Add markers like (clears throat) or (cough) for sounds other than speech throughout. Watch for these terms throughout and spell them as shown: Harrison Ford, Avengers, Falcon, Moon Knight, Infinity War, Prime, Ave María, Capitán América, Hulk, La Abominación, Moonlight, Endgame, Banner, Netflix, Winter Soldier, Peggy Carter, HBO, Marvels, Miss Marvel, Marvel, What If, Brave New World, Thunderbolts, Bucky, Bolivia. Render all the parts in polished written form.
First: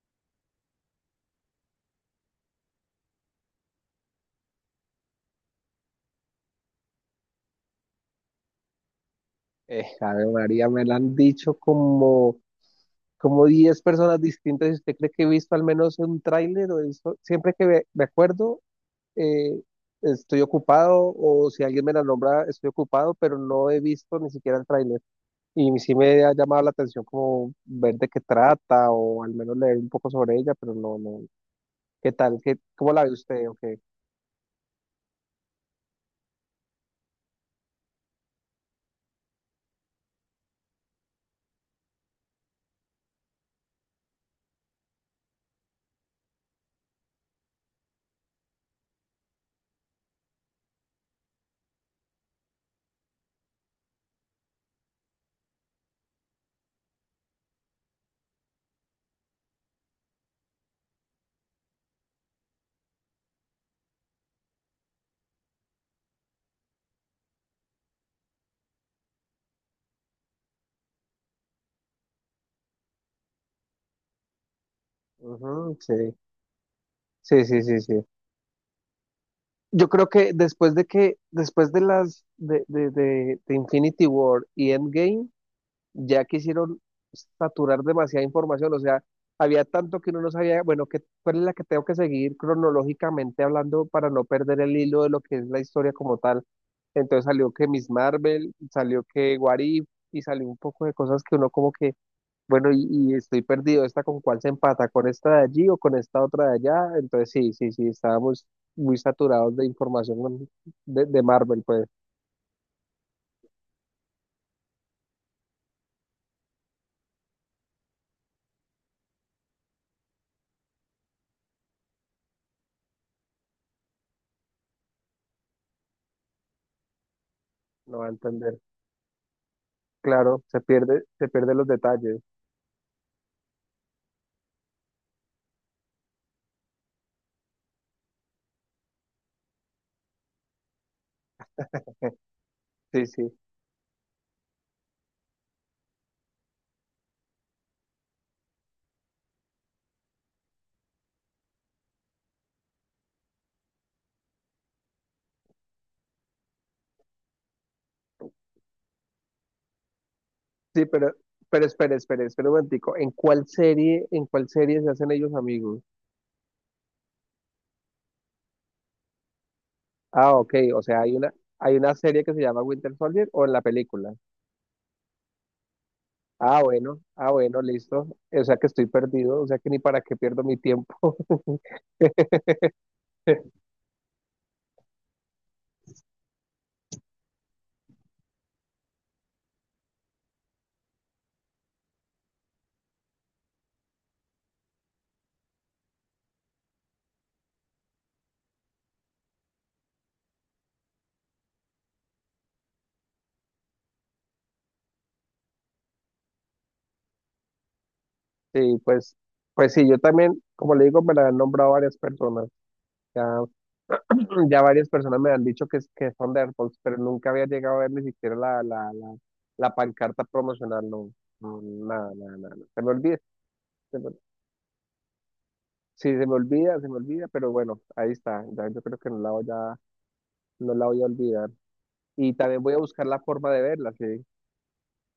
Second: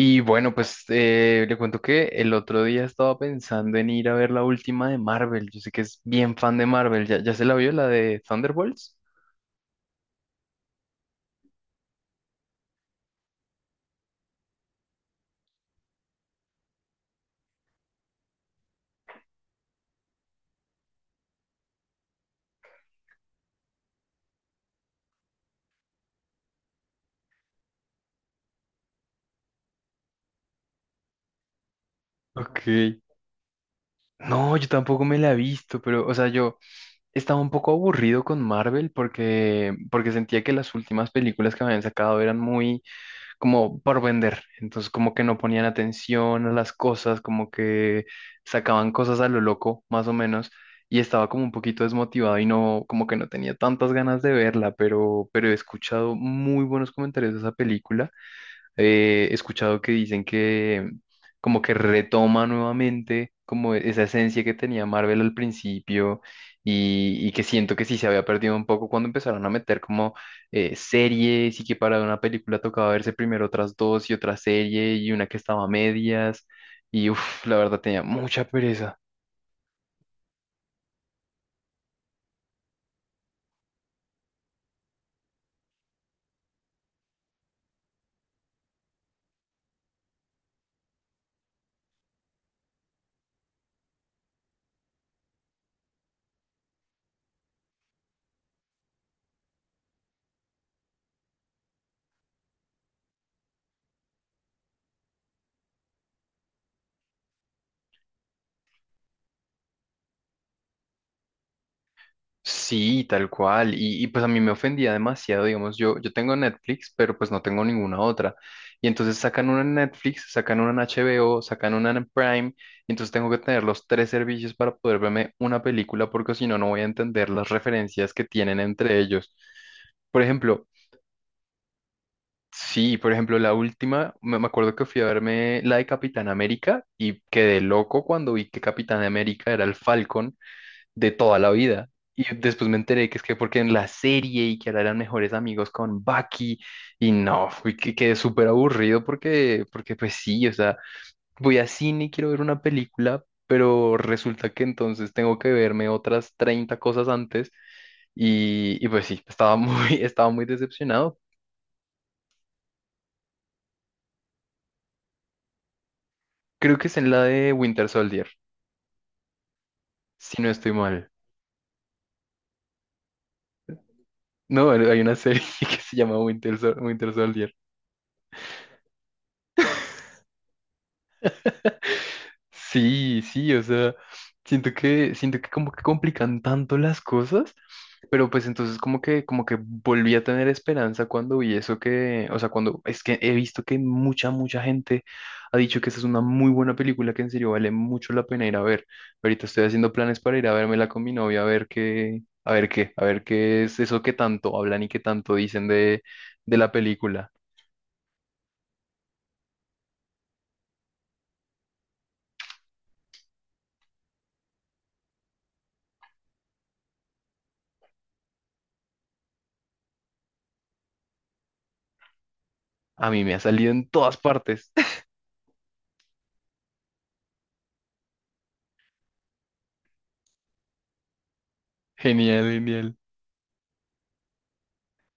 Y bueno, pues le cuento que el otro día estaba pensando en ir a ver la última de Marvel. Yo sé que es bien fan de Marvel. ¿Ya se la vio la de Thunderbolts? Ave María, me la han dicho como, como 10 personas distintas. ¿Y usted cree que he visto al menos un tráiler o eso? Siempre que me acuerdo, eh, estoy ocupado. O si alguien me la nombra, estoy ocupado, pero no he visto ni siquiera el tráiler. Y sí me ha llamado la atención como ver de qué trata o al menos leer un poco sobre ella, pero no, no. ¿Qué tal? ¿Qué, Ok. cómo la ve usted? Okay. No, yo tampoco me la he visto, pero, o sea, yo estaba un poco aburrido con Marvel porque sentía que las últimas películas que me habían sacado eran muy como por vender. Entonces, como que no ponían atención a las cosas, como que sacaban cosas a lo loco, más o menos, y estaba como un poquito desmotivado y no, como que no tenía tantas ganas de verla, pero he escuchado muy buenos comentarios de esa película. He escuchado que dicen que como que retoma nuevamente como esa esencia que tenía Marvel al principio y que siento que sí se había perdido un poco cuando empezaron a meter como series y que para una película tocaba verse primero otras dos y otra serie y una que estaba a Ujú, sí, medias y sí, uff, la sí, verdad sí, tenía sí. mucha pereza. Yo creo que después de las de Infinity War y Endgame, ya quisieron saturar demasiada información. O sea, había tanto que uno no sabía, bueno, que cuál es la que tengo que seguir cronológicamente hablando para no perder el hilo de lo que es la historia como tal. Entonces salió que Miss Marvel, salió que What If, y salió un poco de cosas que uno como que bueno, y estoy perdido. ¿Esta con cuál se empata? ¿Con esta de allí o con esta otra de allá? Entonces, sí, sí, sí, estábamos muy saturados de información de Marvel, pues, Sí, tal cual. Pues a mí me ofendía demasiado, digamos, yo tengo Netflix, pero pues no tengo ninguna otra. Y entonces sacan una en Netflix, sacan una en HBO, sacan una en Prime, y entonces tengo que tener los tres servicios para poder verme una película, porque si no, no voy a entender las no va a referencias que entender. tienen entre ellos. Por Claro, ejemplo, se pierde los detalles. sí, por ejemplo, la última, me acuerdo que fui a verme la de Capitán América y quedé loco cuando vi que Capitán América era el Falcon de toda la vida. Y después me Sí, enteré que es sí. que porque en la serie y que ahora eran mejores amigos con Bucky y no, fui que quedé súper aburrido porque pues sí, o sea, voy a cine y quiero ver una película, pero resulta que entonces tengo que verme otras 30 cosas antes pues sí, estaba muy, (laughs) estaba muy Sí, decepcionado. pero espere, espere, espere un momentico. En cuál serie se hacen ellos amigos? Creo que es en la de Winter Soldier, Ah, si no ok, estoy o sea, mal. Hay una serie que se llama Winter Soldier o en la película. No, hay una serie (laughs) que se llama Ah, bueno, Winter ah, Soldier. bueno, listo. O sea que estoy perdido, o sea que ni para qué pierdo mi tiempo. (laughs) Sí, sí, o sea, siento que como que complican tanto las cosas, pero pues entonces como que volví a tener esperanza cuando vi eso que, o sea, cuando es que he visto que mucha gente ha dicho que esa es una muy buena película que en serio vale mucho la pena ir a ver. Ahorita estoy haciendo planes para ir a vérmela con mi novia a ver qué, a ver qué, a ver qué es eso que tanto hablan y que tanto dicen de la película. Sí, pues, pues sí, yo también, como le digo, me la han nombrado varias personas. Ya, (clears throat) ya varias personas me han dicho que son de AirPods, pero nunca había llegado a ver ni siquiera la pancarta promocional, no, no, nada, nada, nada, nada. Se me A olvida, mí me ha salido en se me- todas partes. (laughs) sí, se me olvida, pero bueno, ahí está, ya, yo creo que no la voy a olvidar. Y Genial, también voy a genial. buscar la forma de verla, sí.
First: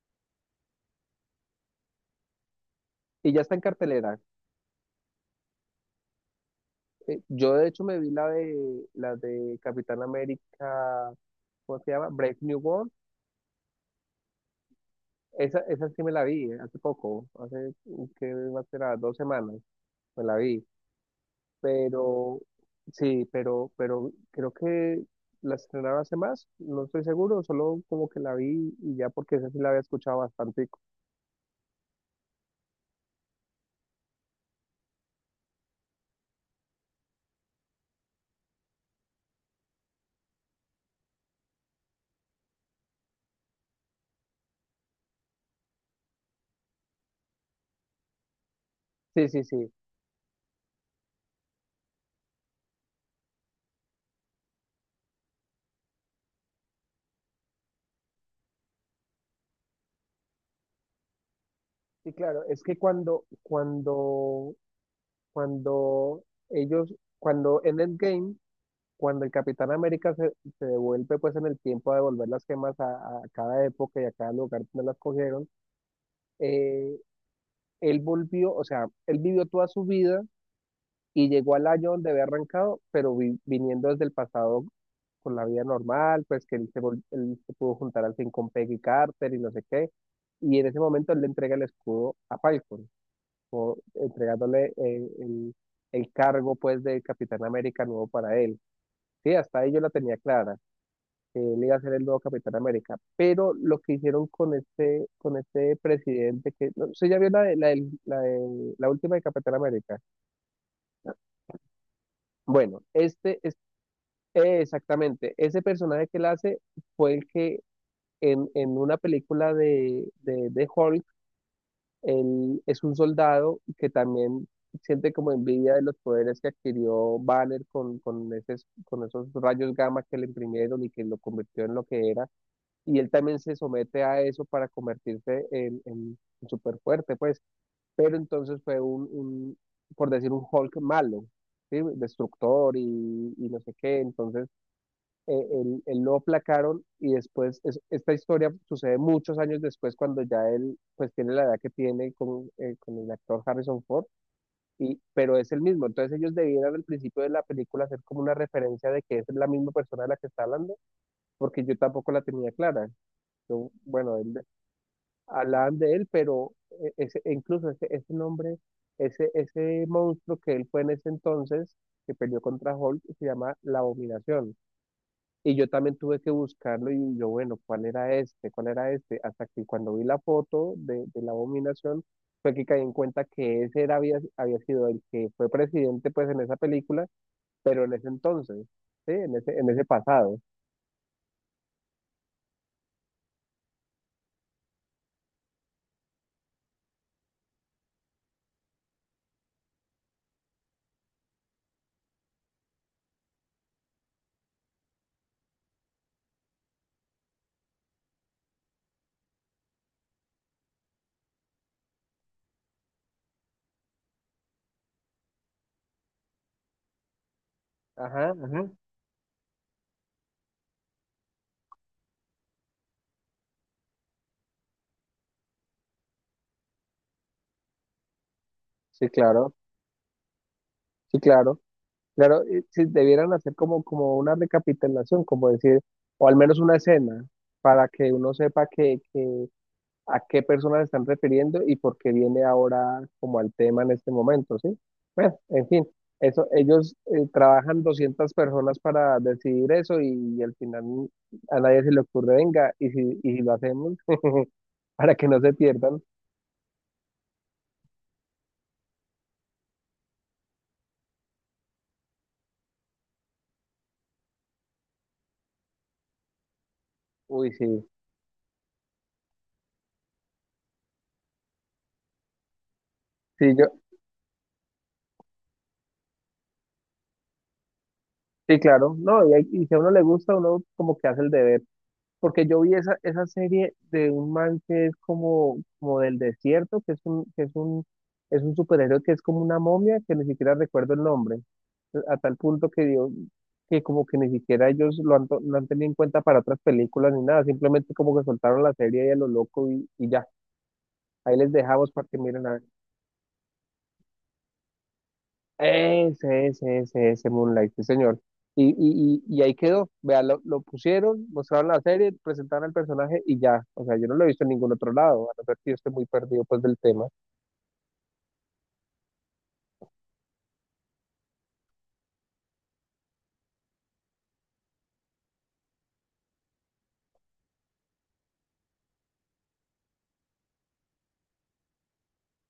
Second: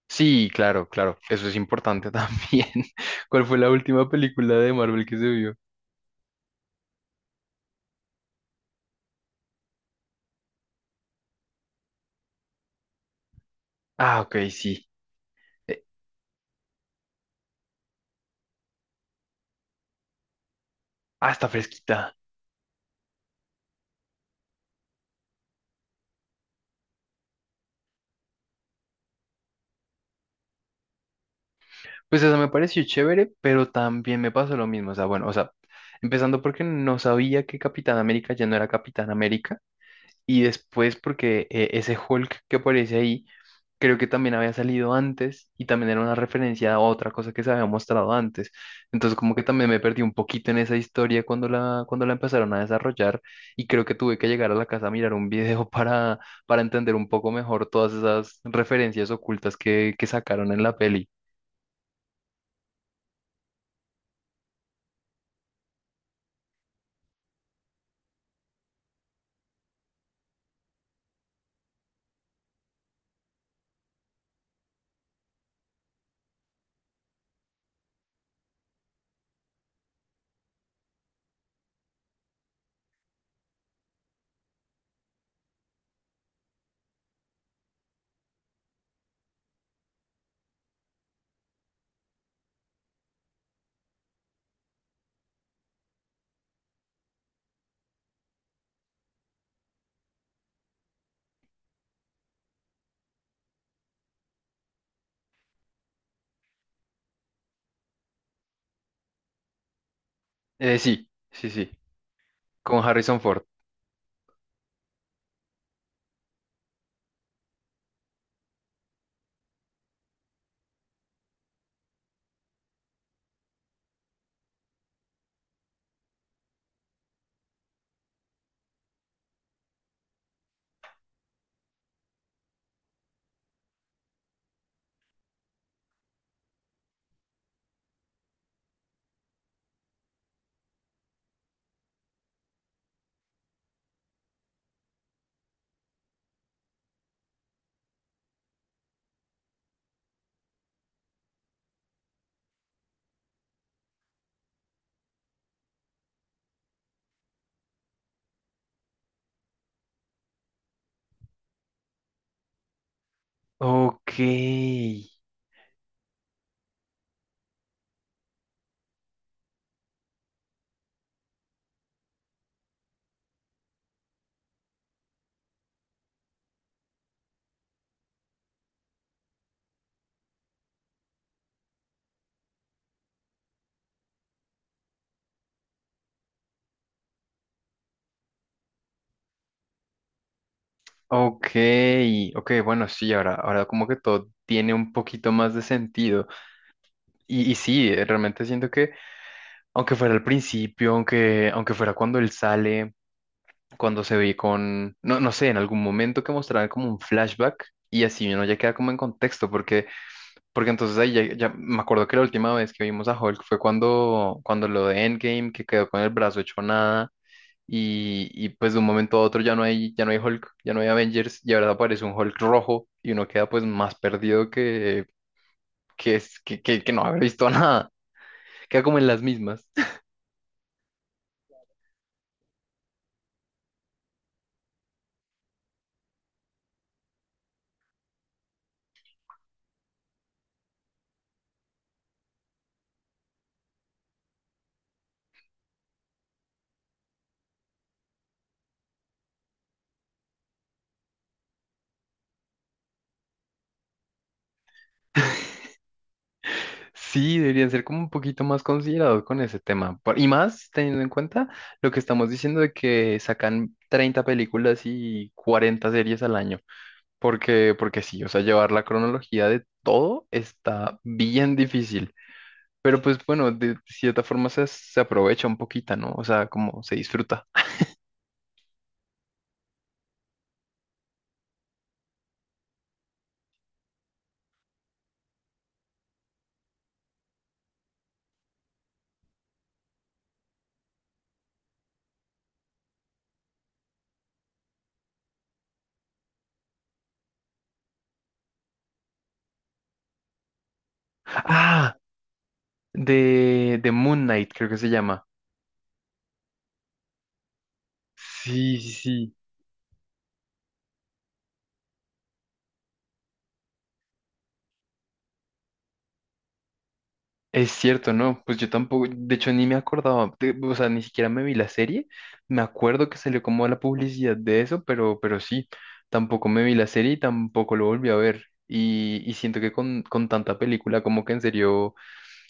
Sí, claro, claro. Eso es importante también. (laughs) Y ya ¿Cuál está fue en la última cartelera. película de Marvel que se vio? Yo de hecho me vi la la de Capitán América, ¿cómo se llama? Brave New World. Ah, ok, sí. Esa, Eh, esa sí me la vi hace poco, hace que va a ser a 2 semanas, me la vi, ah, está fresquita. pero sí, pero creo que la estrenaron hace más, no estoy seguro, solo como que la vi y ya porque esa sí la había escuchado bastante. Pues eso me pareció chévere, pero también me pasó lo mismo. O sea, bueno, o sea, empezando porque no sabía que Capitán América ya no era Capitán América. Y después porque ese Hulk que aparece ahí. Creo que también había salido antes y también era una referencia a otra cosa que se había mostrado antes. Entonces Sí, como sí, que también sí. me perdí un poquito en esa historia cuando la empezaron a desarrollar y creo que tuve que llegar a la casa a mirar un (laughs) para entender un poco mejor todas esas referencias ocultas que sacaron en la peli. Sí, claro, es que cuando ellos, cuando en Endgame, cuando el Capitán América se, se devuelve pues en el tiempo a devolver las gemas a cada época y a cada lugar donde las cogieron, eh, él volvió, o sea, él vivió toda su vida y llegó al año donde había arrancado, pero viniendo desde el pasado con la vida normal, pues que él se pudo juntar al fin con Peggy Carter y no sé qué. Y en ese momento él le entrega el escudo a Falcon, o entregándole el cargo pues de Capitán América nuevo para él. Sí, hasta ahí yo la tenía clara que él iba a ser el nuevo Capitán América. Pero lo que hicieron con este presidente, que no sé, ya vio la, de- la, del- la, del- la última de Capitán América. Sí, con Bueno, Harrison este Ford. es exactamente, ese personaje que él hace fue el que en una película de Hulk, él es un soldado que también siente como envidia de los poderes que adquirió Banner con esos rayos gamma que le imprimieron y que lo convirtió en lo que era. Y él también se somete a eso para convertirse en, en súper fuerte, pues, pero entonces fue por decir, un Hulk malo, ¿sí? Destructor y no sé qué. Entonces él lo aplacaron y después, esta historia sucede muchos años después cuando ya él, pues, tiene la edad que tiene con el actor Harrison Ford, y, pero es el mismo. Entonces ellos debieran al principio de la película hacer como una referencia de que es la misma persona de la que está hablando, porque yo tampoco la tenía clara. Yo, bueno, Ok, él hablaban de él, pero ese, e incluso ese, ese nombre, ese monstruo que él fue en ese entonces, que peleó contra Hulk, se llama La Abominación. Y yo también tuve que buscarlo y yo, bueno, ¿cuál era este? ¿Cuál era este? Hasta que cuando vi la foto de La Abominación, fue que caí en cuenta que ese era, había, había sido el que fue presidente pues en esa película, pero en ese entonces, ¿sí? En ese pasado. ok, ok, bueno, sí, ahora como que todo tiene un poquito más de sentido. Y sí, realmente siento que aunque fuera al principio, aunque fuera cuando él sale, cuando se ve con, no, no sé, en algún momento que mostraran como un flashback y así uno ya queda como en contexto, porque entonces ahí ya me acuerdo que la última vez que vimos a Hulk fue cuando lo de Endgame, que quedó con el brazo hecho nada Ajá, ajá. pues de un momento a otro ya no hay Hulk, ya no hay Avengers y ahora aparece un Hulk rojo y uno queda pues más perdido que, es- que no haber visto (laughs) nada, queda como en Sí, las claro, mismas. sí, claro. Claro, y si debieran hacer como, como una recapitulación, como decir, o al menos una escena, para que uno sepa a qué personas se están refiriendo y por qué viene ahora como al tema en este momento, ¿sí? Bueno, en fin, eso, ellos trabajan 200 personas para decidir eso y, al final a nadie se le ocurre, venga, y si lo hacemos, (laughs) para que no se pierdan. Sí, deberían ser como un poquito más considerados con ese tema. Y más teniendo en cuenta lo que estamos diciendo de que sacan 30 películas y 40 series al año. Uy, sí, Porque sí, o sea, llevar la cronología de todo está bien difícil. Pero pues bueno, sí, yo, de cierta forma se, se aprovecha un poquito, ¿no? O sea, como se disfruta. sí, claro, no, y, y si a uno le gusta, uno como que hace el deber. Porque yo vi esa, esa serie de un man que es como, como del desierto, que es es un superhéroe que es como una momia, que ni siquiera recuerdo el nombre, a tal punto que dio, que como que ni siquiera ellos lo han, lo han tenido en cuenta para otras películas ni nada, simplemente como que soltaron la serie y a lo loco y ya, ahí les dejamos Ah, para que miren a ver. De Moon Knight creo que se llama. Ese Moonlight, sí, señor. Y, Sí, sí, y, sí. y, y ahí quedó. Vea, lo pusieron, mostraron la serie, presentaron al personaje y ya. O sea, yo no lo he visto en ningún otro lado, a no ser que yo esté muy perdido pues del tema. Es cierto, ¿no? Pues yo tampoco, de hecho ni me acordaba, o sea, ni siquiera me vi la serie, me acuerdo que salió como la publicidad de eso, pero sí, tampoco me vi la serie y tampoco lo volví a ver. Y siento que con tanta película, como que en serio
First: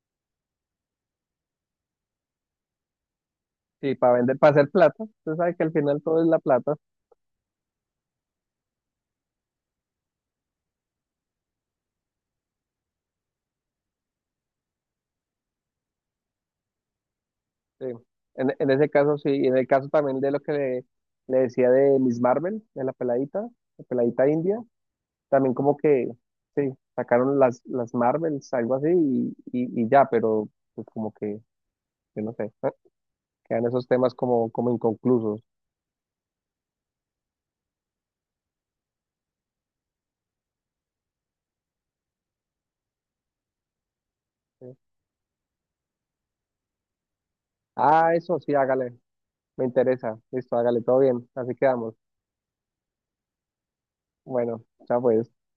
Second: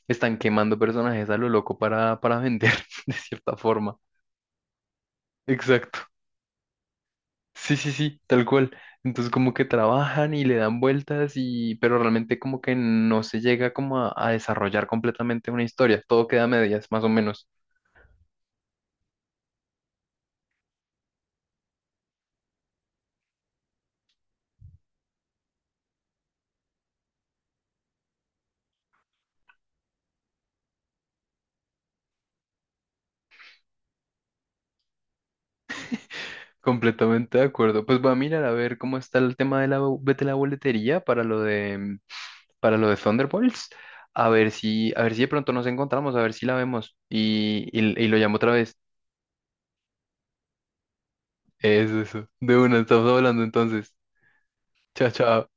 están quemando personajes a lo loco para vender, (laughs) de cierta Sí, forma. para vender, para hacer plata. Usted sabe que al final Exacto. todo es la plata. Sí, sí, sí, tal cual. Entonces como que trabajan y le dan vueltas y pero realmente como que no se llega como a desarrollar completamente una historia. Todo queda a medias, más o menos. Sí. En ese caso sí, y en el caso también de lo que le decía de Miss Marvel, de la peladita india. También como que, sí, sacaron las Marvels, algo así, y ya, pero pues como que, yo no sé, ¿eh? Quedan esos temas como, como inconclusos. Completamente de acuerdo. Pues voy a mirar a ver cómo está el tema de de la boletería para lo de para lo de Thunderbolts. ¿Sí? A ver si de pronto nos encontramos, a ver si la vemos y Ah, lo llamo eso otra sí, vez. hágale, me interesa, listo, hágale, todo bien, así Es quedamos. eso. De una, estamos hablando entonces. Bueno, ya Chao, pues. chao.